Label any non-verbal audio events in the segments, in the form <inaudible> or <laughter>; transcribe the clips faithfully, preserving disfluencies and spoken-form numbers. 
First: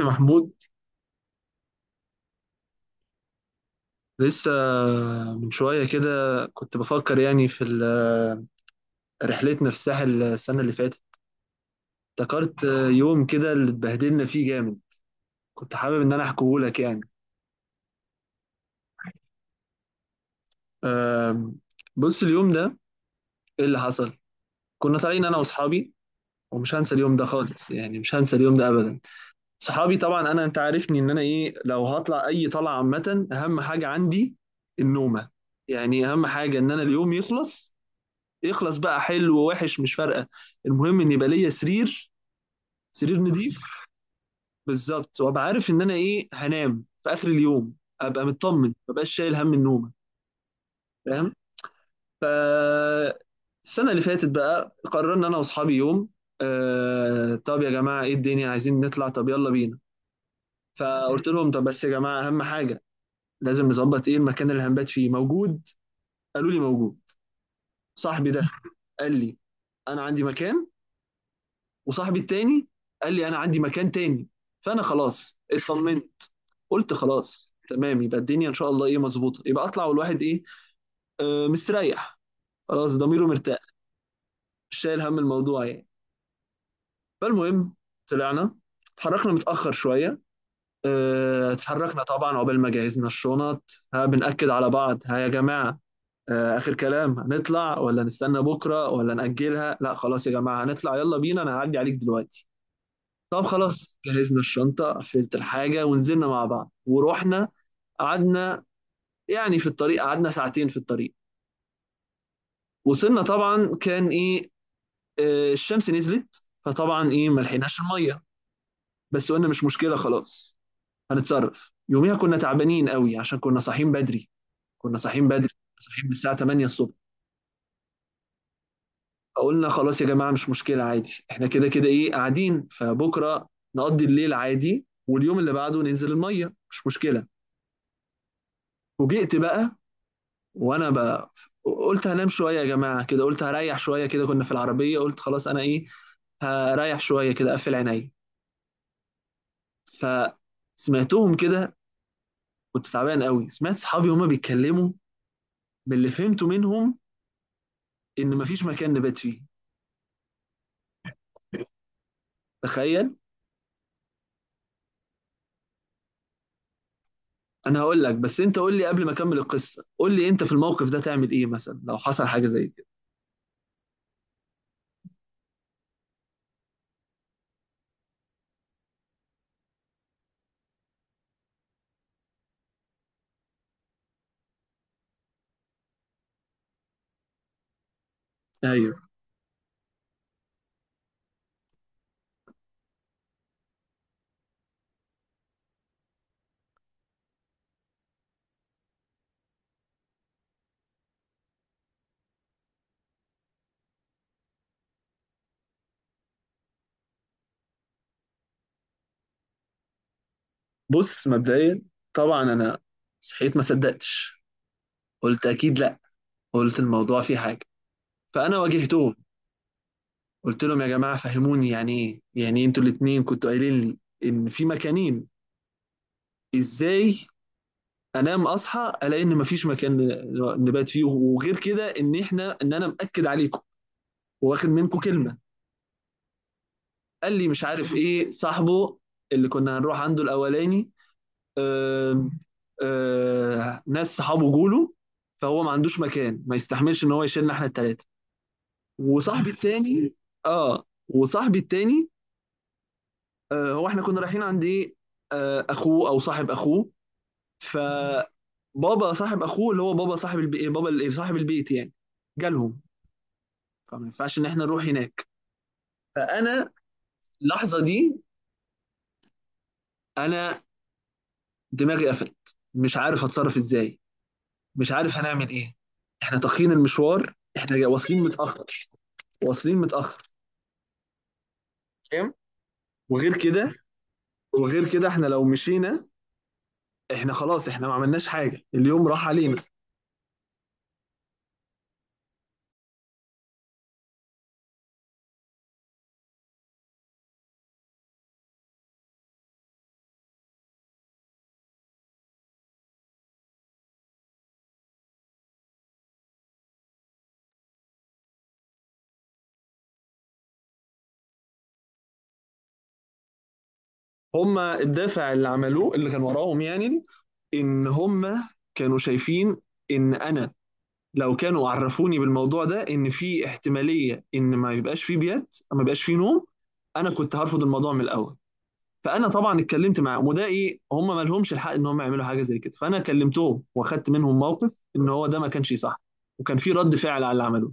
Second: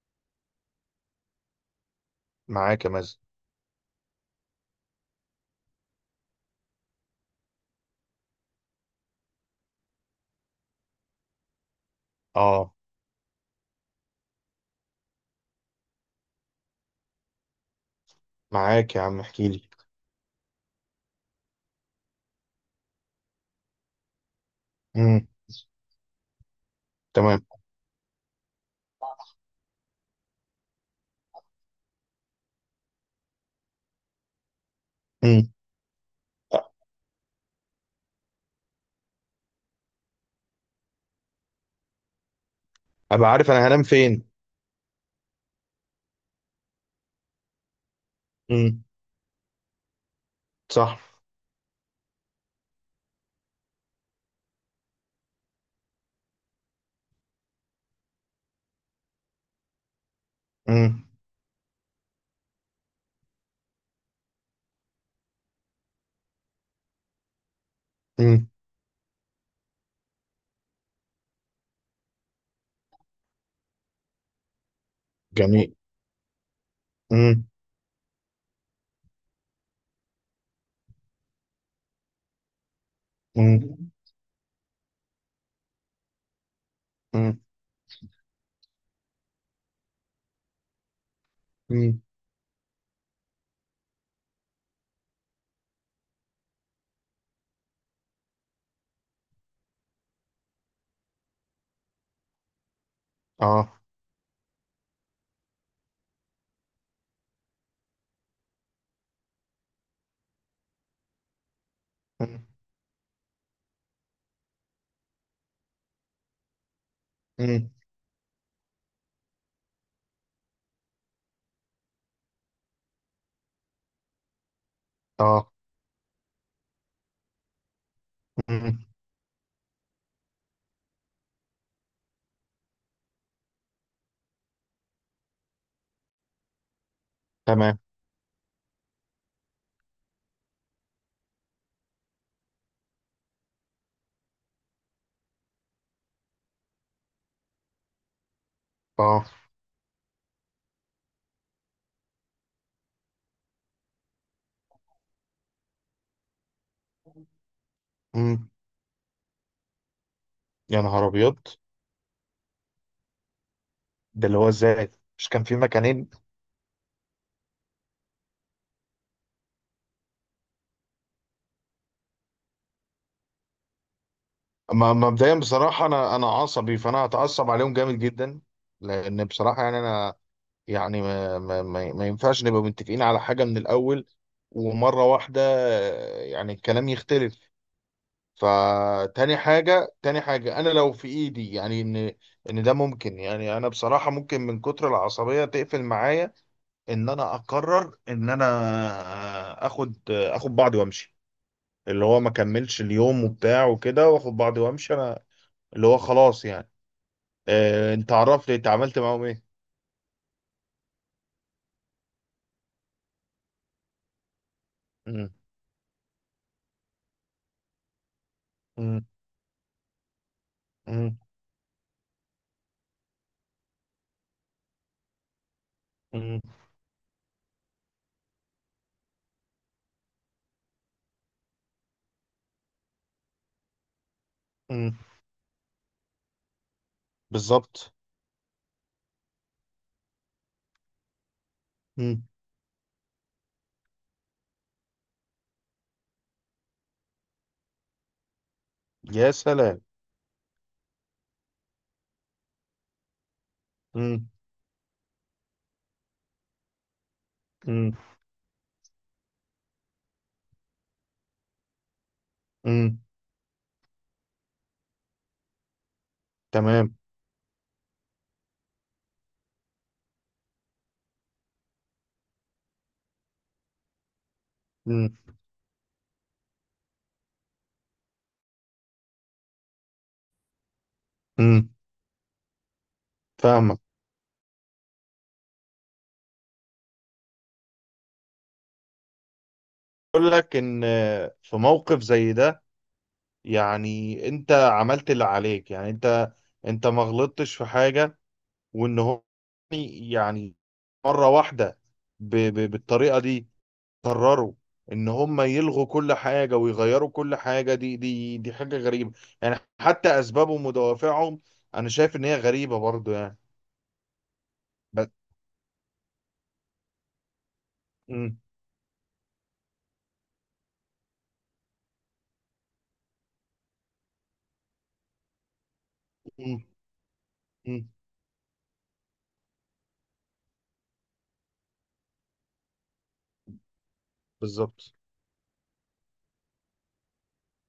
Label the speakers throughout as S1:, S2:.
S1: يا محمود،
S2: معاك يا مازن.
S1: لسه من شوية كده كنت بفكر يعني في ال- رحلتنا في الساحل السنة اللي فاتت. افتكرت
S2: اه.
S1: يوم كده اللي اتبهدلنا فيه جامد. كنت حابب إن أنا أحكيهولك يعني.
S2: معاك يا عم، احكي لي.
S1: أم، بص اليوم ده إيه اللي حصل. كنا طالعين
S2: امم.
S1: أنا وأصحابي، ومش هنسى اليوم ده
S2: تمام.
S1: خالص، يعني مش هنسى اليوم ده أبدا. صحابي طبعا، أنا أنت عارفني إن أنا إيه، لو هطلع أي طلعة عامة أهم حاجة عندي النومة.
S2: امم.
S1: يعني أهم حاجة إن أنا اليوم يخلص، يخلص بقى حلو ووحش مش فارقه، المهم ان يبقى ليا سرير، سرير
S2: ابقى عارف
S1: نضيف.
S2: انا هنام فين.
S1: بالظبط، وابقى عارف ان انا ايه هنام في اخر اليوم، ابقى مطمن
S2: امم.
S1: ما بقاش شايل هم النوم.
S2: صح.
S1: فاهم؟ ف السنه اللي فاتت بقى قررنا انا واصحابي يوم، آه طب يا جماعه ايه الدنيا عايزين نطلع، طب يلا بينا.
S2: امم.
S1: فقلت لهم طب بس يا جماعه اهم حاجه لازم نظبط ايه، المكان اللي هنبات فيه موجود. قالوا لي موجود. صاحبي
S2: امم.
S1: ده قال لي انا عندي مكان، وصاحبي التاني قال لي انا عندي مكان تاني. فانا خلاص
S2: جميل.
S1: اطمنت، قلت
S2: امم.
S1: خلاص تمام، يبقى الدنيا ان شاء الله ايه مظبوطه، يبقى اطلع والواحد ايه آه مستريح، خلاص ضميره مرتاح،
S2: امم.
S1: مش شايل هم الموضوع يعني.
S2: امم.
S1: فالمهم طلعنا، اتحركنا متاخر شويه. آه،
S2: أمم.
S1: اتحركنا طبعا عقبال ما جهزنا الشنط، ها بنأكد على بعض ها يا جماعه، آه، اخر كلام هنطلع ولا نستنى بكره ولا نأجلها، لا خلاص يا جماعه هنطلع يلا بينا، انا هعدي عليك دلوقتي. طب
S2: اه.
S1: خلاص جهزنا الشنطة، قفلت الحاجة ونزلنا مع بعض ورحنا. قعدنا يعني في الطريق، قعدنا ساعتين في الطريق.
S2: أمم.
S1: وصلنا طبعا كان ايه آه، الشمس نزلت، فطبعا ايه ما
S2: أمم.
S1: لحقناش المية. بس قلنا مش مشكلة، خلاص هنتصرف. يوميها كنا تعبانين قوي عشان كنا صاحيين بدري، كنا صاحيين بدري،
S2: اه.
S1: صاحيين من الساعة الثامنة الصبح.
S2: أمم.
S1: فقلنا خلاص يا جماعة مش مشكلة عادي، احنا كده كده ايه قاعدين، فبكرة نقضي الليل عادي واليوم اللي بعده ننزل المية، مش مشكلة.
S2: تمام.
S1: فوجئت بقى، وانا بقى قلت هنام شويه يا جماعه كده، قلت هريح شويه كده، كنا في العربيه، قلت خلاص انا ايه هريح شويه كده اقفل عيني.
S2: اه.
S1: فسمعتهم كده، كنت تعبان قوي، سمعت صحابي هما بيتكلموا، باللي فهمته منهم ان
S2: أمم.
S1: مفيش مكان نبات فيه.
S2: يا نهار ابيض.
S1: تخيل.
S2: ده اللي هو ازاي؟ مش كان في مكانين؟
S1: انا هقول لك، بس انت قول لي قبل ما اكمل القصه، قول لي انت في الموقف ده تعمل ايه مثلا لو حصل حاجه زي كده.
S2: ما- مبدئيا بصراحه، انا انا عصبي، فانا هتعصب عليهم جامد جدا. لان بصراحه يعني انا، يعني ما, ما, ما, ما ينفعش نبقى متفقين على حاجة من الأول، ومرة واحدة آه، يعني الكلام يختلف.
S1: ايوه،
S2: فتاني حاجة تاني حاجة، أنا لو في إيدي يعني إن إن ده ممكن، يعني أنا بصراحة ممكن من كتر العصبية تقفل معايا، إن أنا أقرر إن أنا آه، آخد آه، آخد بعضي وأمشي، اللي هو ما كملش اليوم وبتاع وكده، وآخد بعضي وأمشي أنا، اللي هو خلاص يعني. آه، أنت عرفت أنت عملت معاهم إيه؟
S1: بص مبدئيا طبعا انا صحيت ما صدقتش،
S2: مم.
S1: قلت اكيد لا، قلت الموضوع فيه حاجه. فانا
S2: مم.
S1: واجهتهم، قلت لهم يا جماعه
S2: مم.
S1: فهموني يعني ايه، يعني إيه انتوا الاثنين كنتوا قايلين لي ان في مكانين؟
S2: مم.
S1: ازاي انام اصحى الاقي ان مفيش مكان ن- نبات فيه، وغير كده ان احنا ان انا مأكد عليكم واخد
S2: مم.
S1: منكم كلمه. قال لي مش
S2: بالظبط.
S1: عارف ايه، صاحبه اللي كنا هنروح عنده الاولاني،
S2: مم.
S1: آم، آه، ناس صحابه جوله، فهو ما عندوش مكان، ما يستحملش ان هو يشيلنا احنا الثلاثه.
S2: يا
S1: وصاحبي
S2: سلام.
S1: التاني، اه وصاحبي التاني، آه، هو احنا كنا
S2: مم.
S1: رايحين عند ايه، آه، اخوه او صاحب اخوه،
S2: مم.
S1: فبابا صاحب اخوه اللي هو بابا صاحب البي... إيه، بابا ال- إيه، صاحب البيت يعني، جالهم.
S2: مم.
S1: فما ينفعش ان احنا نروح هناك. فانا
S2: تمام.
S1: اللحظه دي انا دماغي قفلت، مش عارف اتصرف ازاي، مش
S2: مم.
S1: عارف هنعمل ايه. احنا تاخرين المشوار، احنا جا- واصلين متاخر، واصلين متاخر.
S2: مم.
S1: فاهم؟ وغير كده،
S2: فاهمك.
S1: وغير كده احنا لو مشينا احنا خلاص، احنا ما عملناش حاجه، اليوم راح علينا.
S2: اقول لك ان في موقف زي ده، يعني انت عملت اللي عليك، يعني انت انت ما غلطتش في حاجة، وان هو يعني مرة واحدة ب... ب... بالطريقة دي قرروا ان هم يلغوا كل حاجة ويغيروا كل حاجة، دي دي دي حاجة غريبة، يعني حتى اسبابهم ودوافعهم انا شايف ان هي غريبة برضو يعني.
S1: هما
S2: بس.
S1: الدافع اللي عملوه اللي كان وراهم يعني ان
S2: مم.
S1: هما كانوا شايفين ان انا لو كانوا عرفوني بالموضوع ده، ان في احتماليه ان ما يبقاش فيه بيات، ما يبقاش فيه نوم، انا كنت هرفض الموضوع
S2: مم.
S1: من الاول. فانا طبعا اتكلمت معاهم، وده ايه، هم ما لهمش الحق ان هم يعملوا حاجه زي كده، فانا كلمتهم واخدت منهم موقف
S2: بالظبط.
S1: ان هو ده ما كانش صح. وكان في رد فعل على اللي عملوه،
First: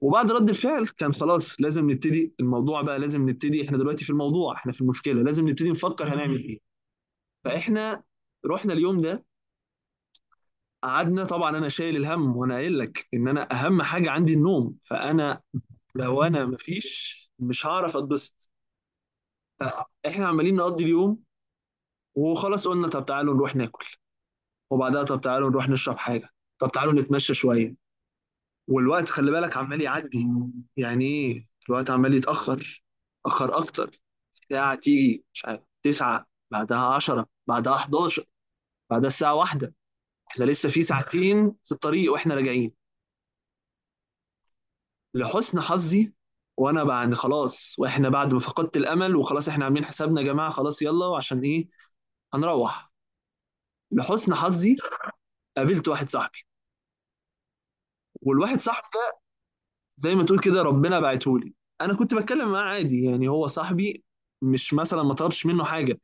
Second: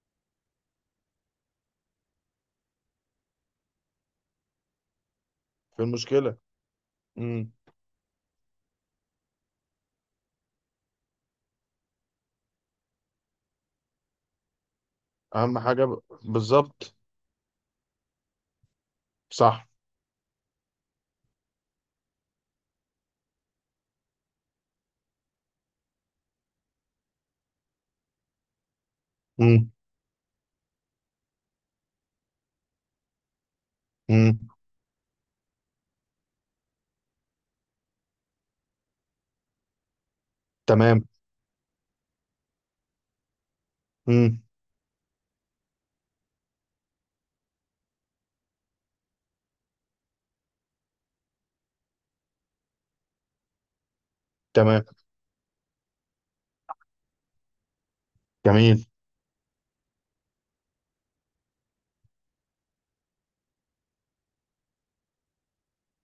S1: وبعد رد الفعل كان خلاص لازم نبتدي الموضوع بقى، لازم نبتدي احنا دلوقتي في الموضوع، احنا في المشكله، لازم نبتدي
S2: في
S1: نفكر هنعمل
S2: المشكلة.
S1: ايه.
S2: امم.
S1: فاحنا رحنا اليوم ده، قعدنا طبعا انا شايل الهم، وانا قايل لك ان انا اهم حاجه عندي النوم، فانا
S2: أهم حاجة، ب...
S1: لو انا
S2: بالظبط.
S1: مفيش مش هعرف اتبسط.
S2: صح.
S1: احنا عمالين نقضي اليوم، وخلاص قلنا طب تعالوا نروح ناكل، وبعدها طب تعالوا نروح نشرب حاجه، طب تعالوا نتمشى شويه، والوقت خلي بالك
S2: امم.
S1: عمال يعدي يعني ايه، الوقت عمال يتاخر، اخر اكتر،
S2: امم.
S1: ساعه تيجي مش عارف تسعة بعدها عشرة بعدها حداشر بعدها الساعه واحدة، احنا لسه في
S2: تمام.
S1: ساعتين في الطريق واحنا راجعين.
S2: امم.
S1: لحسن حظي، وانا بعد خلاص، واحنا بعد ما فقدت الامل، وخلاص احنا عاملين حسابنا يا جماعه خلاص يلا عشان ايه هنروح، لحسن حظي
S2: تمام.
S1: قابلت واحد صاحبي، والواحد صاحبي
S2: جميل.
S1: ده زي ما تقول كده ربنا بعته لي. انا كنت بتكلم معاه عادي يعني هو صاحبي، مش مثلا ما طلبش منه حاجه.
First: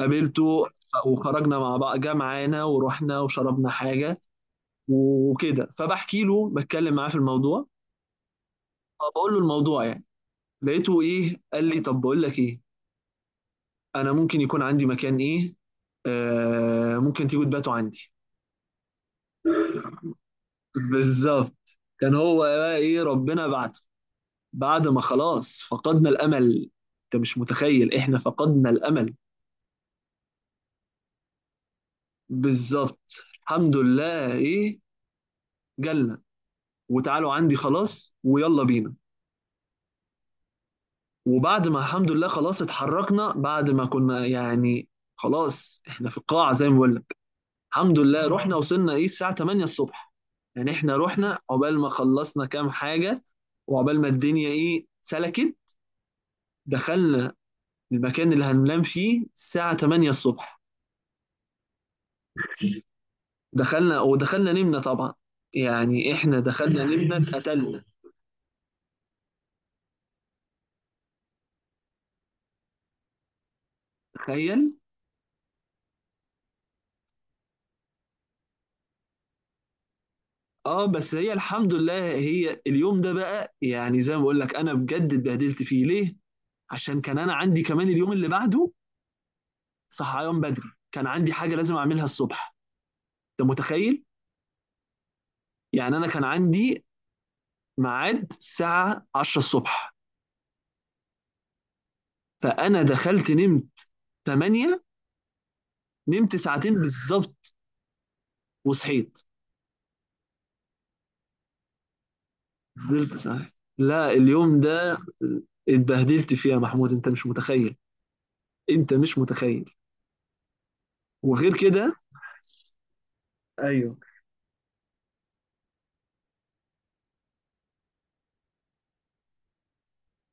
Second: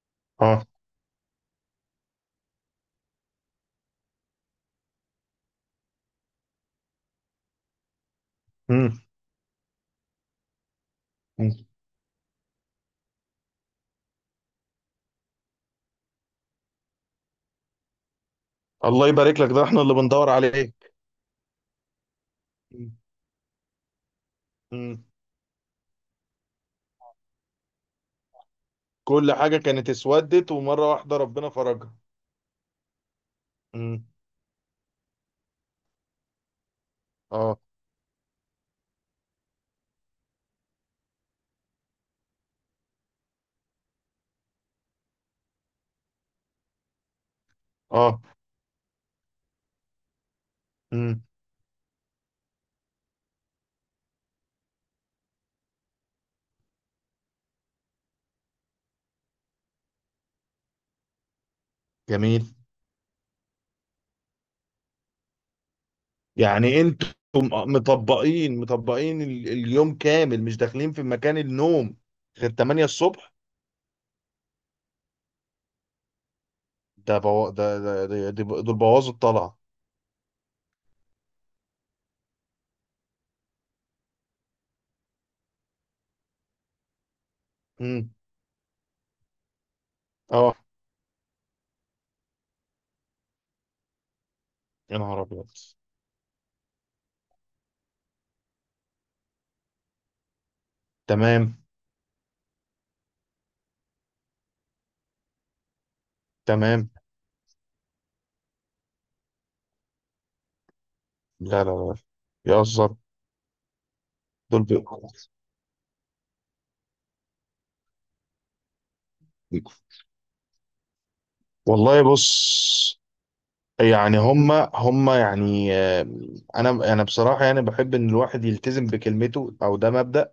S1: قابلته
S2: اه.
S1: ف- وخرجنا مع بعض، جه معانا ورحنا وشربنا حاجه وكده، فبحكي له بتكلم معاه في الموضوع،
S2: امم.
S1: فبقول له الموضوع يعني، لقيته ايه قال
S2: أمم.
S1: لي طب بقول لك ايه، انا ممكن يكون عندي مكان ايه، آه ممكن تيجوا تباتوا عندي.
S2: الله يبارك لك، ده احنا اللي بندور عليه.
S1: <laughs> بالظبط، كان هو بقى
S2: أمم.
S1: ايه ربنا بعته، بعد ما
S2: أمم.
S1: خلاص فقدنا الامل. انت مش متخيل احنا فقدنا الامل.
S2: كل حاجة كانت اسودت ومرة واحدة ربنا فرجها.
S1: بالظبط، الحمد
S2: امم.
S1: لله ايه، جالنا وتعالوا عندي
S2: اه.
S1: خلاص ويلا بينا. وبعد ما الحمد لله خلاص اتحركنا بعد ما كنا يعني خلاص احنا في القاعة زي ما بقول، الحمد
S2: اه.
S1: لله رحنا وصلنا ايه الساعة تمانية الصبح. يعني احنا
S2: امم.
S1: رحنا عقبال ما خلصنا كام حاجة، وعقبال ما الدنيا ايه سلكت، دخلنا المكان اللي هننام فيه الساعة تمانية الصبح.
S2: جميل.
S1: دخلنا، ودخلنا نمنا طبعا، يعني احنا
S2: يعني
S1: دخلنا
S2: انتم
S1: نمنا
S2: آه،
S1: اتقتلنا.
S2: مطبقين مطبقين ال- اليوم كامل، مش داخلين في مكان النوم غير ثمانية الصبح؟
S1: تخيل.
S2: ده بو... ده ده ده- ده دول بوظوا الطلعة.
S1: اه بس هي الحمد لله، هي اليوم ده بقى يعني زي ما بقول لك انا بجد اتبهدلت فيه ليه؟ عشان كان انا عندي كمان
S2: امم.
S1: اليوم اللي بعده، صحيان
S2: اه.
S1: بدري، كان عندي حاجة لازم اعملها الصبح. انت متخيل؟
S2: يا نهار ابيض.
S1: يعني انا كان عندي ميعاد الساعه عشرة الصبح،
S2: تمام.
S1: فانا دخلت نمت تمانية، نمت ساعتين
S2: تمام.
S1: بالظبط، وصحيت.
S2: لا لا لا، يهزر.
S1: فضلت صاحي، لا اليوم
S2: دول
S1: ده اتبهدلت فيه يا محمود، انت مش متخيل، انت مش
S2: بي...
S1: متخيل. وغير كده،
S2: والله بص.
S1: ايوه
S2: يعني هما هما يعني آه، انا انا بصراحه يعني بحب ان الواحد يلتزم بكلمته، او ده مبدأ.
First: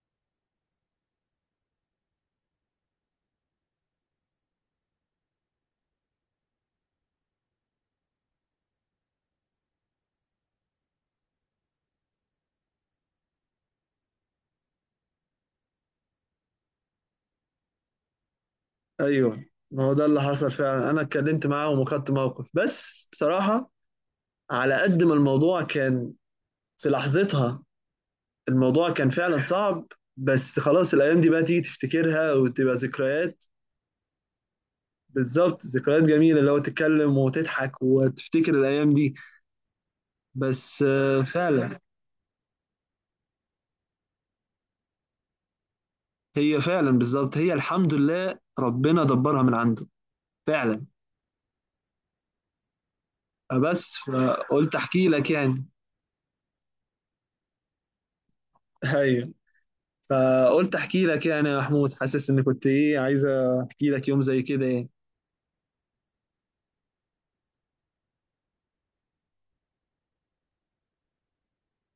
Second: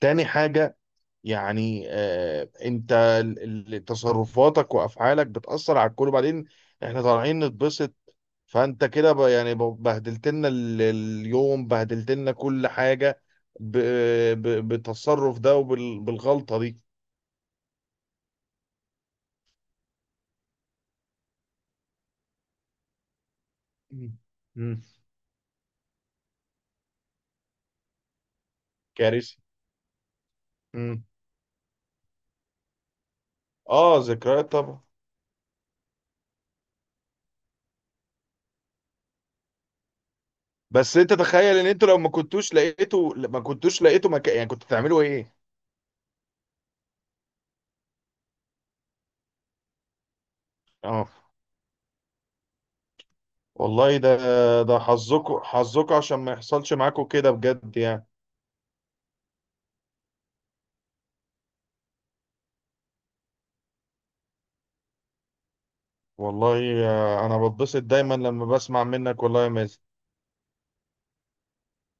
S2: تاني حاجه، يعني آه، انت ال- ال- تصرفاتك وافعالك بتاثر على الكل، وبعدين احنا طالعين نتبسط، فانت كده ب- يعني ب- بهدلت لنا ال- اليوم، بهدلت لنا كل حاجه ب- ب- بالتصرف ده وبالغلطه دي.
S1: ايوه ما هو ده اللي حصل فعلا، انا اتكلمت معاهم وخدت موقف، بس بصراحه
S2: مم.
S1: على
S2: مم.
S1: قد ما الموضوع كان في لحظتها الموضوع كان
S2: كارثه.
S1: فعلا صعب، بس خلاص
S2: مم.
S1: الايام دي بقى تيجي تفتكرها وتبقى ذكريات.
S2: اه، ذكريات طبعا.
S1: بالظبط، ذكريات جميلة اللي هو تتكلم وتضحك وتفتكر الأيام دي، بس
S2: بس انت
S1: آه،
S2: تخيل ان
S1: فعلا.
S2: انتوا لو ما كنتوش لقيتوا ما كنتوش لقيتوا مكان، يعني كنتوا تعملوا ايه؟
S1: هي فعلا بالظبط، هي الحمد لله ربنا دبرها من عنده، فعلا.
S2: اه.
S1: فبس
S2: والله ده
S1: فقلت
S2: ده
S1: أحكي لك
S2: حظكم
S1: يعني،
S2: حظكم عشان ما يحصلش معاكم كده بجد يعني.
S1: أيوه فقلت أحكي لك يعني يا محمود، حاسس إن كنت إيه عايز أحكي لك يوم زي كده يعني
S2: والله آه، انا بتبسط دايما لما بسمع منك، والله يا مازن.